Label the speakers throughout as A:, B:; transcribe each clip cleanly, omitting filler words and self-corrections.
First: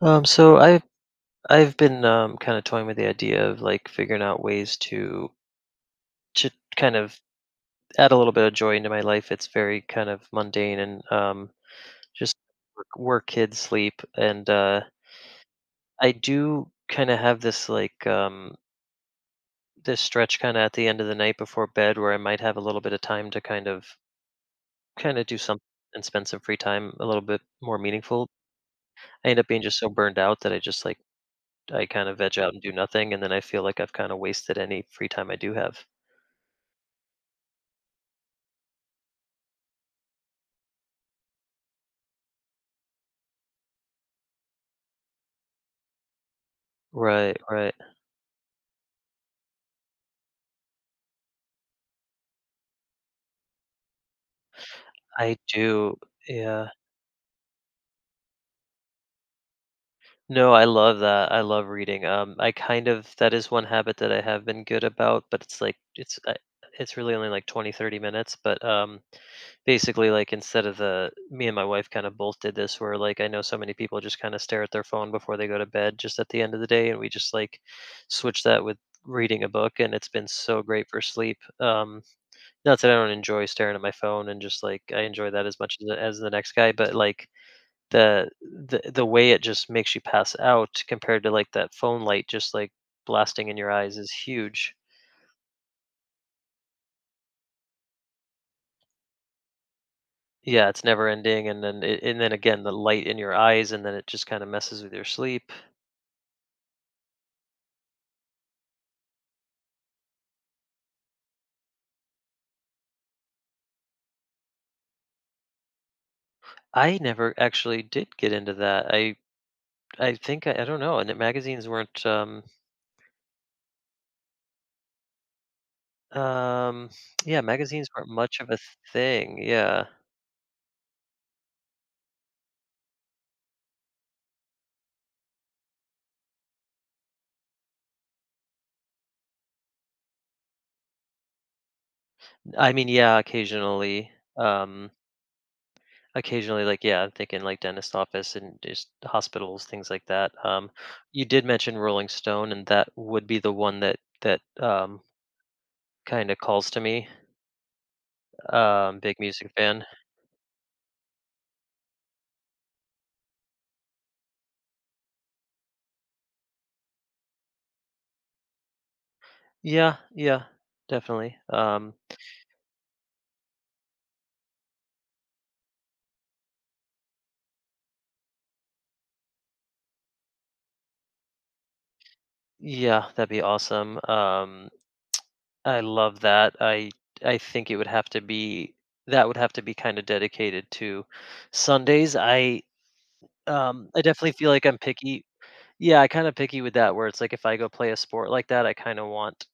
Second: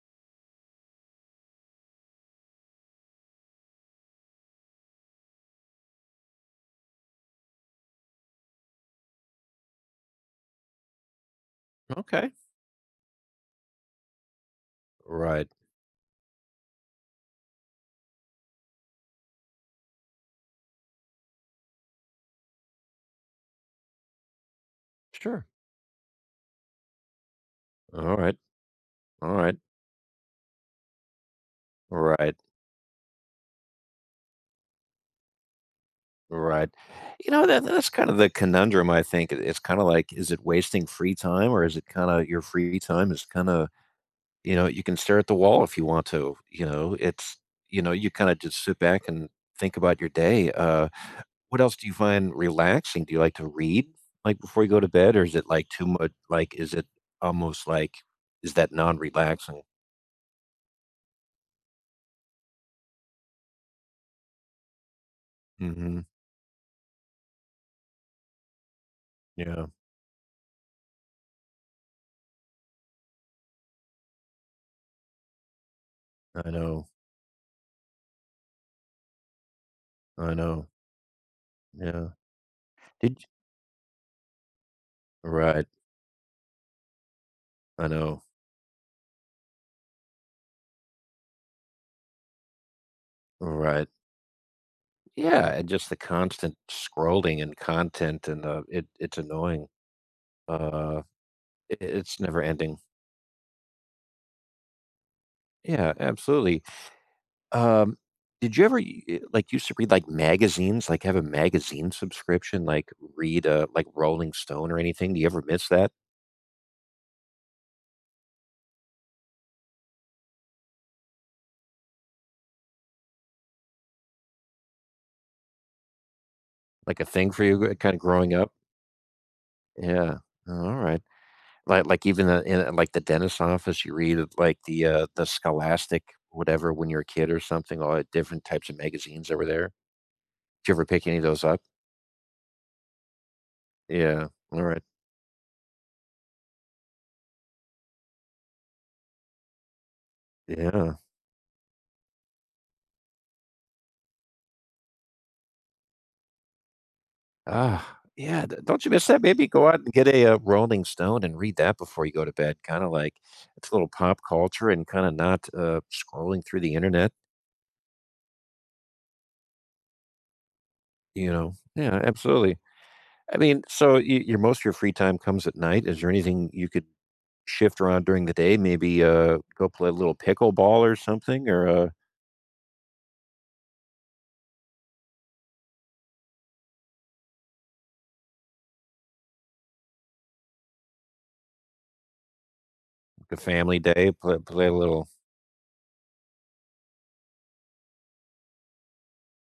A: So I've been kind of toying with the idea of like figuring out ways to kind of add a little bit of joy into my life. It's very kind of mundane and
B: Okay.
A: just work, work, kids, sleep, and
B: Right.
A: I do kind of have this like this stretch kind of at the end of the night before bed where I might have a little bit of time to kind of do
B: Sure.
A: something and spend some free time a little bit more
B: All
A: meaningful.
B: right.
A: I
B: All
A: end up
B: right.
A: being just so burned out that I just like I kind of
B: Right.
A: veg out and do nothing, and then I feel like I've kind of wasted any free time I do have.
B: Right. You know, that's kind of the conundrum, I think. It's kind of like, is it wasting free time or is it kind of your free time is kind of, you know, you can stare at the wall if you want to, you know,
A: Right,
B: it's,
A: right.
B: you know, you kind of just sit back and think about your day. What else do you find relaxing? Do you like to read like before you go to bed or is
A: I
B: it like too
A: do.
B: much? Like,
A: Yeah.
B: is it almost like, is that non relaxing?
A: No, I love that. I love reading. I kind of that is one habit that I have been good about, but it's like
B: hmm
A: it's it's really only like 20, 30 minutes. But
B: Yeah,
A: Basically, like instead of the me and my wife kind of both did this, where like I know so many people just kind of stare at their phone before they go to bed, just at the
B: I
A: end of the
B: know.
A: day, and we just like switch that with reading a book, and it's been
B: I
A: so
B: know.
A: great for sleep.
B: Yeah.
A: Not that I don't
B: Did y-
A: enjoy staring at my phone and just, like, I enjoy that as
B: Right.
A: much as the next guy, but, like,
B: I know.
A: the way it just makes you pass out compared to, like, that phone light just, like, blasting in your
B: Right.
A: eyes is huge.
B: Yeah, and just the constant scrolling and content and, it's annoying.
A: Yeah, it's
B: Uh,
A: never ending, and
B: it
A: then a
B: it's
A: and then
B: never
A: again, the
B: ending.
A: light in your eyes, and then it just kinda messes with your sleep.
B: Yeah, absolutely. Um, did you ever like, used to read, like, magazines? Like, have a magazine subscription? Like, read, like, Rolling Stone or anything? Do you ever miss that?
A: I never actually did get into that. I think I don't know, and the magazines weren't, um
B: Like, a thing
A: yeah,
B: for you,
A: magazines
B: kinda
A: weren't
B: growing
A: much of
B: up?
A: a thing, yeah.
B: Yeah. Oh, alright. Like even the in like the dentist office, you read of, like, the Scholastic whatever when you're a kid or something, all the different types of magazines over there. Did you ever pick any of those up?
A: I mean, yeah, occasionally,
B: Yeah, alright.
A: um occasionally, like, yeah, I'm thinking like dentist office and just hospitals, things like that.
B: Yeah.
A: You did mention Rolling Stone, and that would be the one that kind of calls to me.
B: Ah, yeah, d don't you miss
A: Big
B: that? Maybe
A: music
B: go out
A: fan.
B: and get a, Rolling Stone and read that before you go to bed, kinda like it's a little pop culture and kinda not, scrolling through the internet,
A: Yeah, yeah,
B: you
A: definitely.
B: know? Yeah, absolutely. I mean, so you, your most of your free time comes at night. Is there anything you could shift around during the day? Maybe go play a little pickleball or something, or like
A: Yeah, that'd be awesome. I love that. I think it would have to be that would have to be kind of dedicated to Sundays.
B: a family
A: I
B: day.
A: definitely
B: Play
A: feel
B: play
A: like
B: a
A: I'm
B: little.
A: picky. Yeah, I kinda picky with that where it's like if I go play a sport like that, I kinda want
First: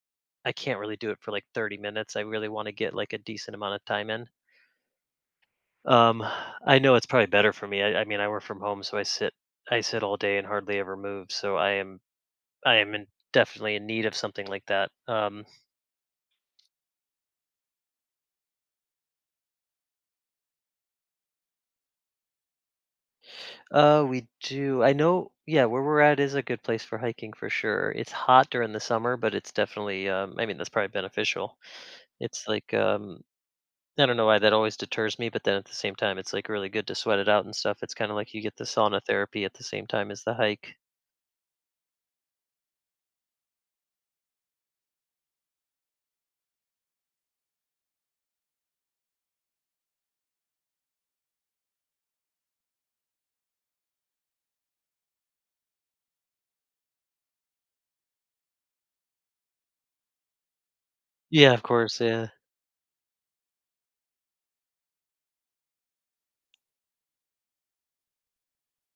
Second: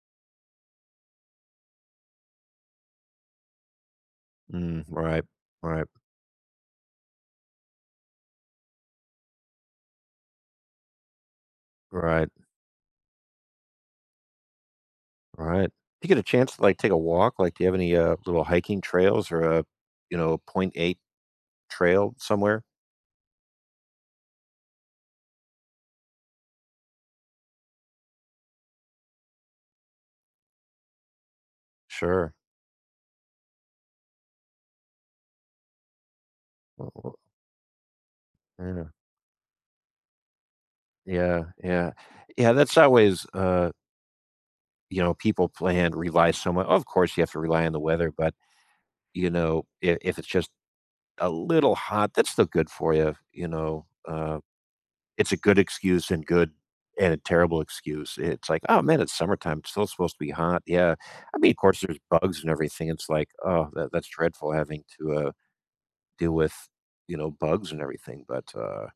A: I can't really do it for like 30 minutes. I really wanna get like a decent amount of time in.
B: Mm, right, right,
A: Um, I know it's probably better for me. I mean I work from home, so I sit all day and hardly ever move. So
B: right,
A: I am definitely in need of something like that.
B: right. Do you get a chance to like take a walk? Like, do you have any little hiking trails or a you know point eight trail somewhere?
A: We do. I know. Yeah, where we're at is a good place for hiking for sure. It's hot during the summer, but it's definitely. I mean, that's probably beneficial.
B: Sure.
A: It's like I don't know why that always deters me, but then at the same time, it's like really good
B: Wh-
A: to
B: wh-
A: sweat it out and stuff. It's kind of like you get the
B: Yeah,
A: sauna therapy at the same time as the hike.
B: yeah, yeah, yeah. That's always you know people plan rely so much. Of course, you have to rely on the weather, but you know, if it's just a little hot, that's still good for you, you know, it's a good excuse and good and a terrible excuse. It's like, "Oh, man, it's summertime, it's still supposed to be hot." Yeah, I mean,
A: Yeah,
B: of
A: of
B: course, there's
A: course. Yeah.
B: bugs and everything, it's like, "Oh, that's dreadful having to, deal with, you know, bugs and everything," but,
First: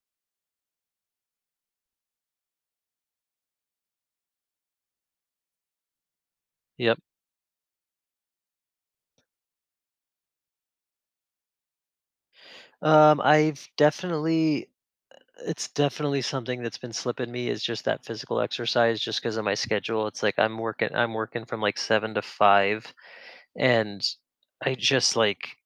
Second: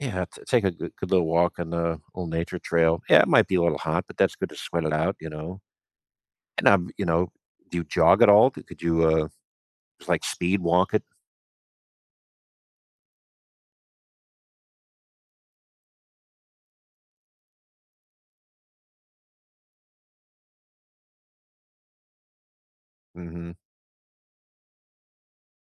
B: yeah, t take a good little walk on the little nature trail. Yeah, it might be a little hot, but that's good to sweat it out, you know? And I'm
A: Yep.
B: you know, do you jog at all? D Could you, just, like, speed walk it?
A: I've definitely, it's definitely something that's been slipping me is just that physical exercise just because of my schedule. It's like I'm working from like 7 to 5
B: Mhm.
A: and I just like,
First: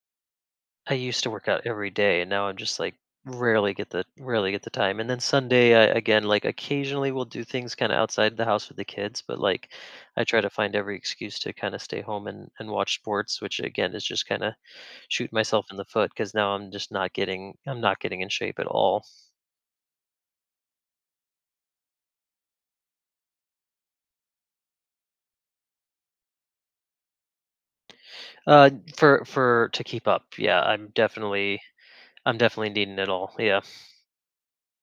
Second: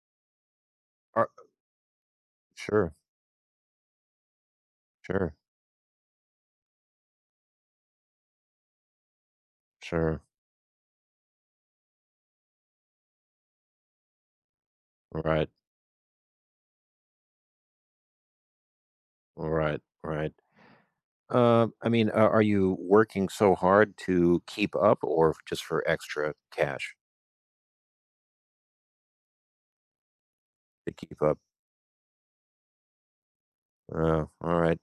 A: I used to work out every day, and now I'm just
B: Sure,
A: like rarely get the time. And then
B: sure,
A: Sunday, I again like occasionally we'll do things kind of outside the house with the kids, but like
B: sure.
A: I try to find every excuse to kind of stay home and watch sports, which again is just kind of shoot
B: Right,
A: myself in the foot because now I'm just not getting I'm not getting in shape at all.
B: right, right. I mean, are you working so hard to keep up or just for extra cash
A: Uh, for to keep up, yeah,
B: to keep up?
A: I'm definitely needing it all. Yeah.
B: All right.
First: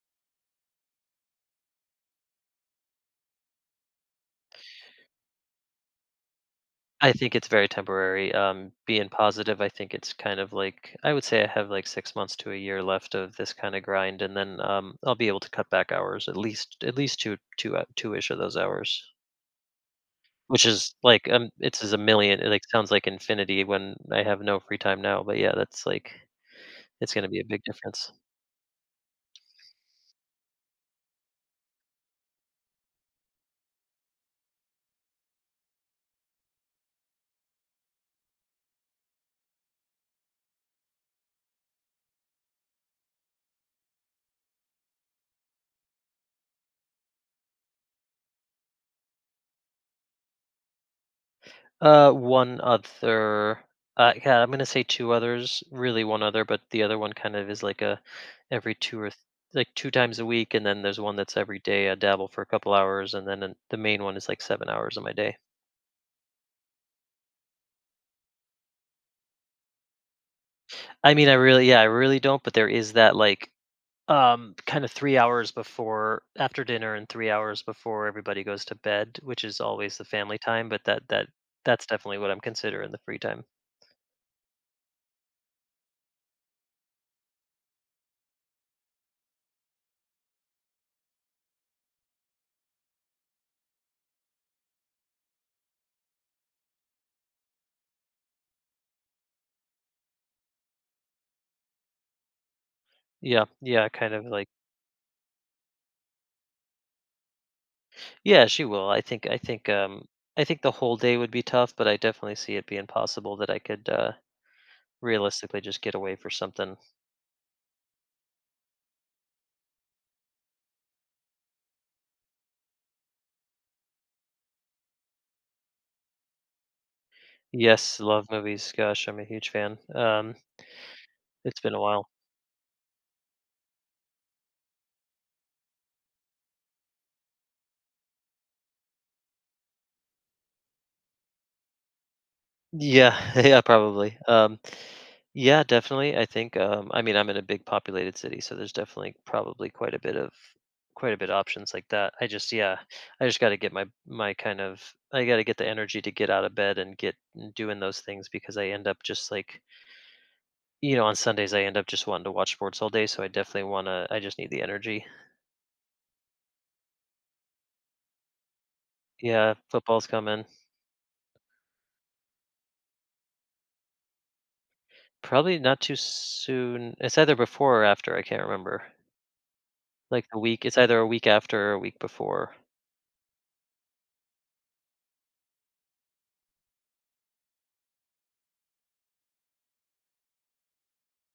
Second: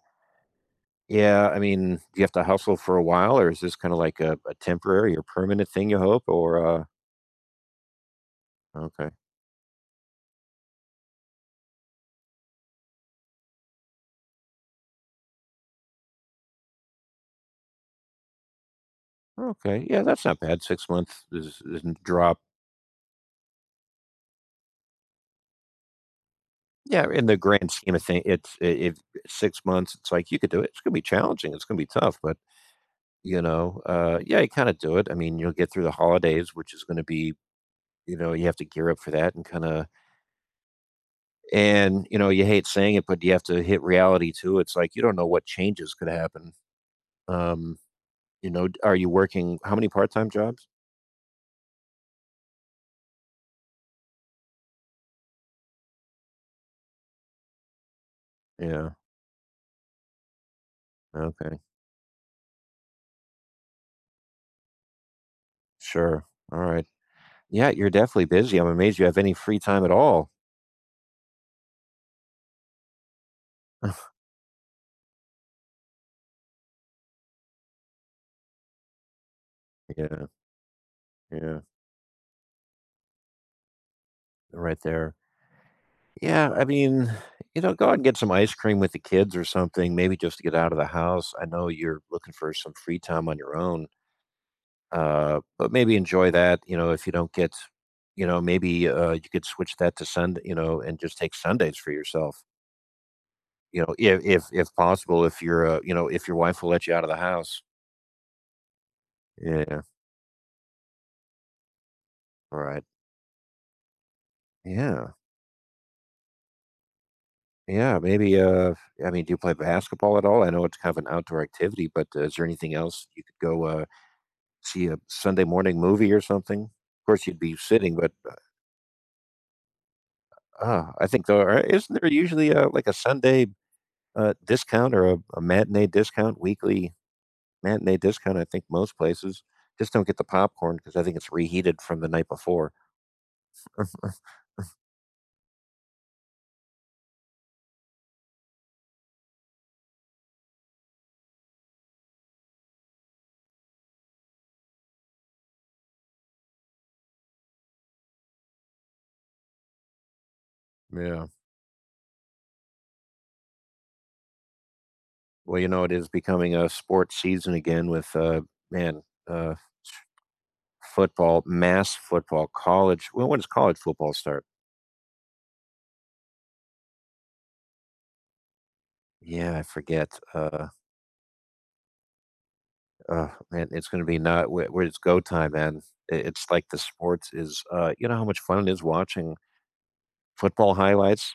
B: Yeah, I mean, do you have to hustle for a while or is this kind of like a temporary or permanent thing you hope? Or,
A: I think it's very temporary. Being
B: okay,
A: positive, I think it's kind of like I would say I have like 6 months to a year left of this kind of grind, and then I'll be able to cut back hours at least two ish of those hours,
B: okay. Yeah, that's not bad.
A: which
B: Six
A: is
B: months
A: like
B: is
A: it's
B: a
A: is a
B: drop.
A: million. It like sounds like infinity when I have no free time now, but yeah, that's like
B: Yeah,
A: it's
B: in
A: gonna
B: the
A: be a big
B: grand scheme of
A: difference.
B: things, if six months, it's like you could do it. It's going to be challenging. It's going to be tough, but you know, yeah, you kinda do it. I mean, you'll get through the holidays, which is gonna be you know, you have to gear up for that and kinda and, you know, you hate saying it, but you have to hit reality too. It's like you don't know what changes could happen. Um, you know, are you working how many part-time jobs?
A: One other. Yeah, I'm gonna say two others. Really, one other, but the other one kind of is like a every
B: Yeah,
A: two or th- like 2 times a week, and then there's one that's
B: okay.
A: every day. I dabble for a couple hours, and then the main one is like 7 hours of my day.
B: Sure. Alright. Yeah, you're definitely busy. I'm amazed you have any free time at all.
A: I mean, I really, yeah, I really don't. But there is that like kind of 3 hours before after dinner and 3 hours before everybody goes to bed, which is always the
B: Yeah,
A: family time. But that
B: yeah,
A: that's definitely what I'm considering the free time.
B: right there. Yeah, I mean, you know, go out and get some ice cream with the kids or something, maybe just to get out of the house. I know you're looking for some free time on your own, but maybe enjoy that. You know, if you don't get, you know, maybe you could switch that to Sunday, you know, and just take Sundays for yourself.
A: Yeah,
B: You
A: yeah,
B: know,
A: kind
B: if
A: of
B: if
A: like.
B: if possible, if you're, you know, if your wife will let you out of the house.
A: Yeah, she will.
B: Yeah.
A: I think the whole day would be tough, but I definitely see
B: All
A: it
B: right.
A: being possible that I could
B: Yeah.
A: realistically just get away for something.
B: Yeah. Maybe. I mean, do you play basketball at all? I know it's kind of an outdoor activity, but is there anything else you could go? See a Sunday morning movie or something? Of course, you'd be sitting,
A: Yes,
B: but,
A: love movies. Gosh, I'm a huge fan. Um,
B: I think there are
A: it's been a
B: isn't
A: while.
B: there usually, a like a Sunday, discount or a matinee discount, weekly matinee discount? I think most places just don't get the popcorn because I think it's reheated from the night before.
A: Yeah, yeah, probably. Um, yeah, definitely. I think I mean I'm in a big populated city, so there's definitely probably quite a bit of quite a bit of options like that. I just yeah, I just got to get my my kind of I got to get the energy to get out of bed and get doing those things because I end up just like you know, on
B: Yeah.
A: Sundays I end up just wanting to watch sports all day, so I definitely want to I just need the energy.
B: Well, you know, it is becoming a sports season again with, man, uh,
A: Yeah, football's coming.
B: football, mass football, college. Well, when does college football start?
A: Probably not too soon. It's either before or after, I can't remember.
B: Yeah, I forget.
A: Like the week, it's either a week after or a week before.
B: Man, it's going to be not where, where it's go time, man. It's like the sports is, you know, how much fun it is watching football highlights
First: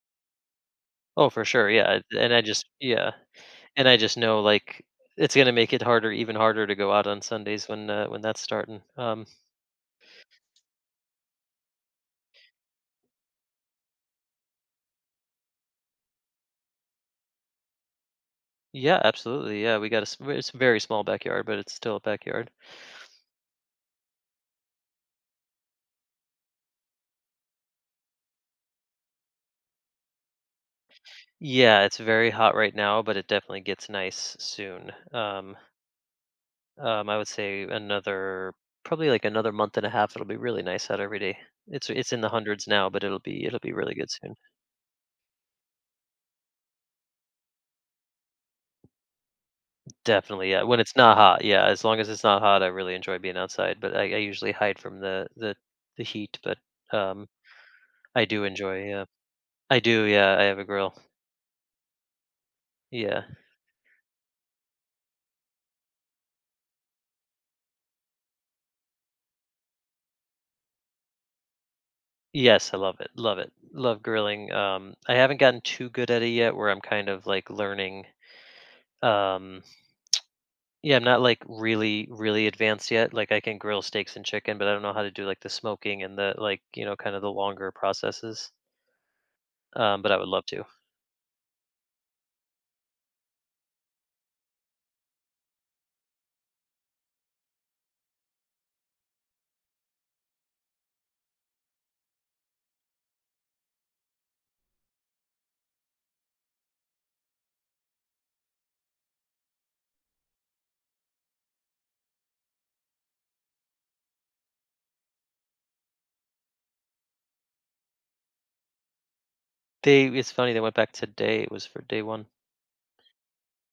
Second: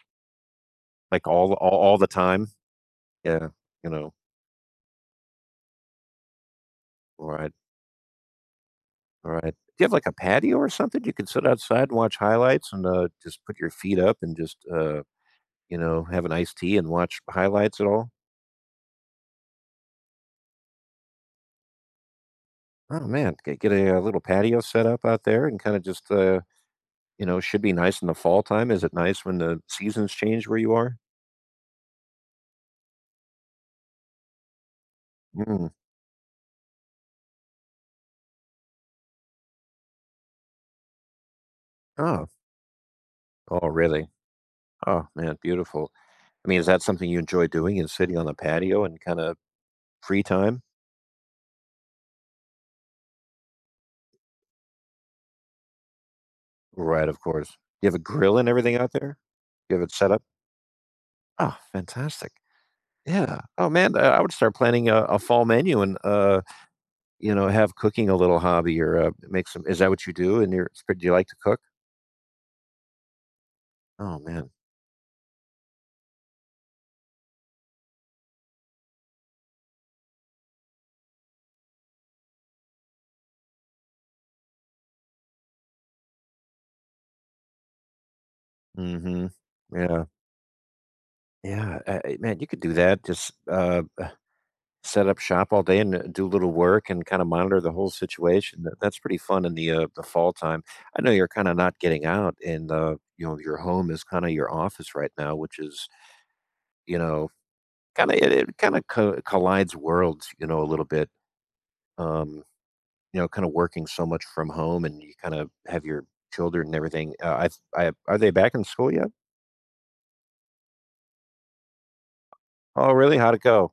B: like
A: Oh, for sure.
B: all the time.
A: Yeah,
B: Yeah,
A: and
B: you
A: I
B: know,
A: just know like it's going to make it harder even harder to go out on
B: all right,
A: Sundays when that's starting. Um,
B: all right. Do you have like a patio or something? You can sit outside and watch highlights and just put your feet up and just, you know, have an iced tea and watch highlights at all?
A: yeah, absolutely. Yeah, we got it's a very small backyard, but it's still a backyard.
B: Oh man, get a, little patio set up out there and kind of just, you know, should be nice in the fall time. Is it nice when the seasons change where you are?
A: Yeah, it's very hot right now, but it definitely gets nice soon. Um,
B: Mm.
A: I would say another probably like another month and a half. It'll be really nice out every day. It's in
B: Oh,
A: the hundreds now, but it'll
B: oh,
A: be really
B: really?
A: good soon.
B: Oh man, beautiful. I mean, is that something you enjoy doing and sitting on the patio and kind of free
A: Definitely,
B: time?
A: yeah. When it's not hot, yeah. As long as it's not hot, I really enjoy being outside. I usually hide from the the heat. But
B: Right, of
A: um,
B: course. You have a
A: I
B: grill
A: do
B: and everything
A: enjoy.
B: out
A: Yeah,
B: there? You
A: I
B: have it
A: do.
B: set up?
A: Yeah, I have a grill.
B: Oh, fantastic.
A: Yeah.
B: Yeah. Oh man, I would start planning a fall menu and you know, have cooking a little hobby or make some. Is that what you do? And you're, do you like to cook?
A: Yes, I love it. Love it. Love
B: Oh man.
A: grilling. I haven't gotten too good at it yet, where I'm kind of like learning. Um, Yeah, I'm not like really, really advanced yet. Like I can grill steaks and chicken, but I don't know how to do like the smoking and the like, you know, kind of the longer processes.
B: Mhm. Yeah.
A: But I would love to.
B: Yeah, man, you could do that, just, set up shop all day and, do a little work and kinda monitor the whole situation, that's pretty fun in the fall time. I know you're kinda not getting out and, you know, your home is kinda your office right now, which is, you know, kinda it kinda co collides worlds, you know, a little bit, um, you know, kinda working so much from home and you kinda have your children and everything, I are they back in school yet?
A: They it's funny they went back today. It was for day one.
B: Oh, really? How'd it go?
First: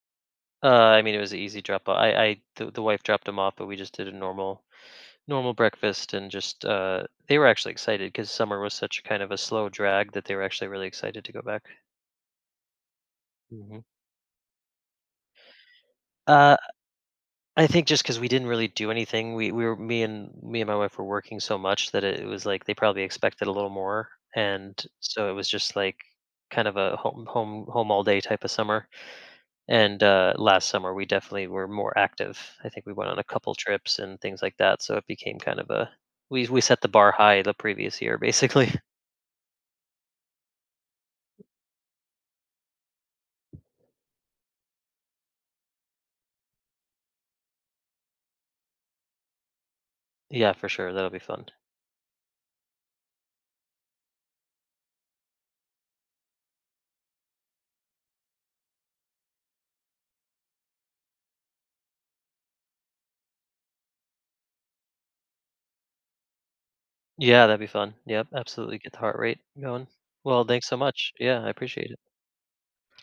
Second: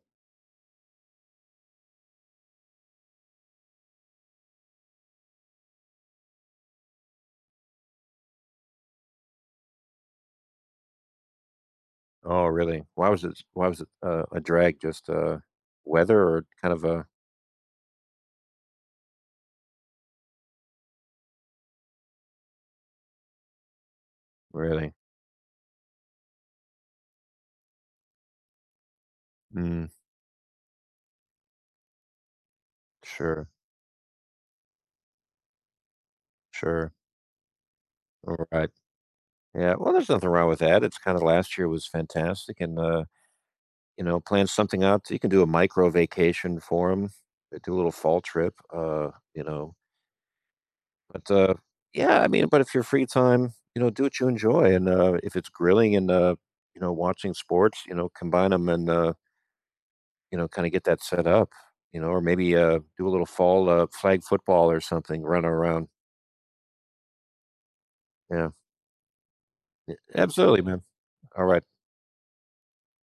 A: I mean it was an easy drop off. The wife dropped them off, but we just did a normal normal breakfast and just they were actually excited because summer was such kind of a slow drag that they were actually really excited to go back.
B: Oh, really? Why
A: Hmm.
B: was it, a drag? Just, weather or
A: Uh,
B: kind of a
A: I think just because we didn't really do anything, we were me and me and my wife were working so much that it was like they probably expected a little more, and
B: really?
A: so it was just like kind of a home home all day type of summer.
B: Mm,
A: And last summer we definitely were more active. I think we went on a
B: sure,
A: couple trips and things like that, so it became kind of a we set the
B: sure.
A: bar high the previous year
B: Alright.
A: basically.
B: Yeah, well, there's nothing wrong with that. It's kinda last year was fantastic and, you know, plan something out. You can do a micro vacation for them. Do a little fall trip, you know?
A: Yeah, for sure, that'll be
B: But,
A: fun.
B: yeah, I mean, but if you're free time, you know, do what you enjoy, and, if it's grilling and, you know, watching sports, you know, combine them and, you know, kinda get that set up, you know, or maybe, do a little fall, flag football or something, run around.
A: Yeah, that'd be fun. Yep,
B: Yeah.
A: absolutely get the heart rate going. Well,
B: Absolutely,
A: thanks so
B: man.
A: much. Yeah, I
B: Alright.
A: appreciate it.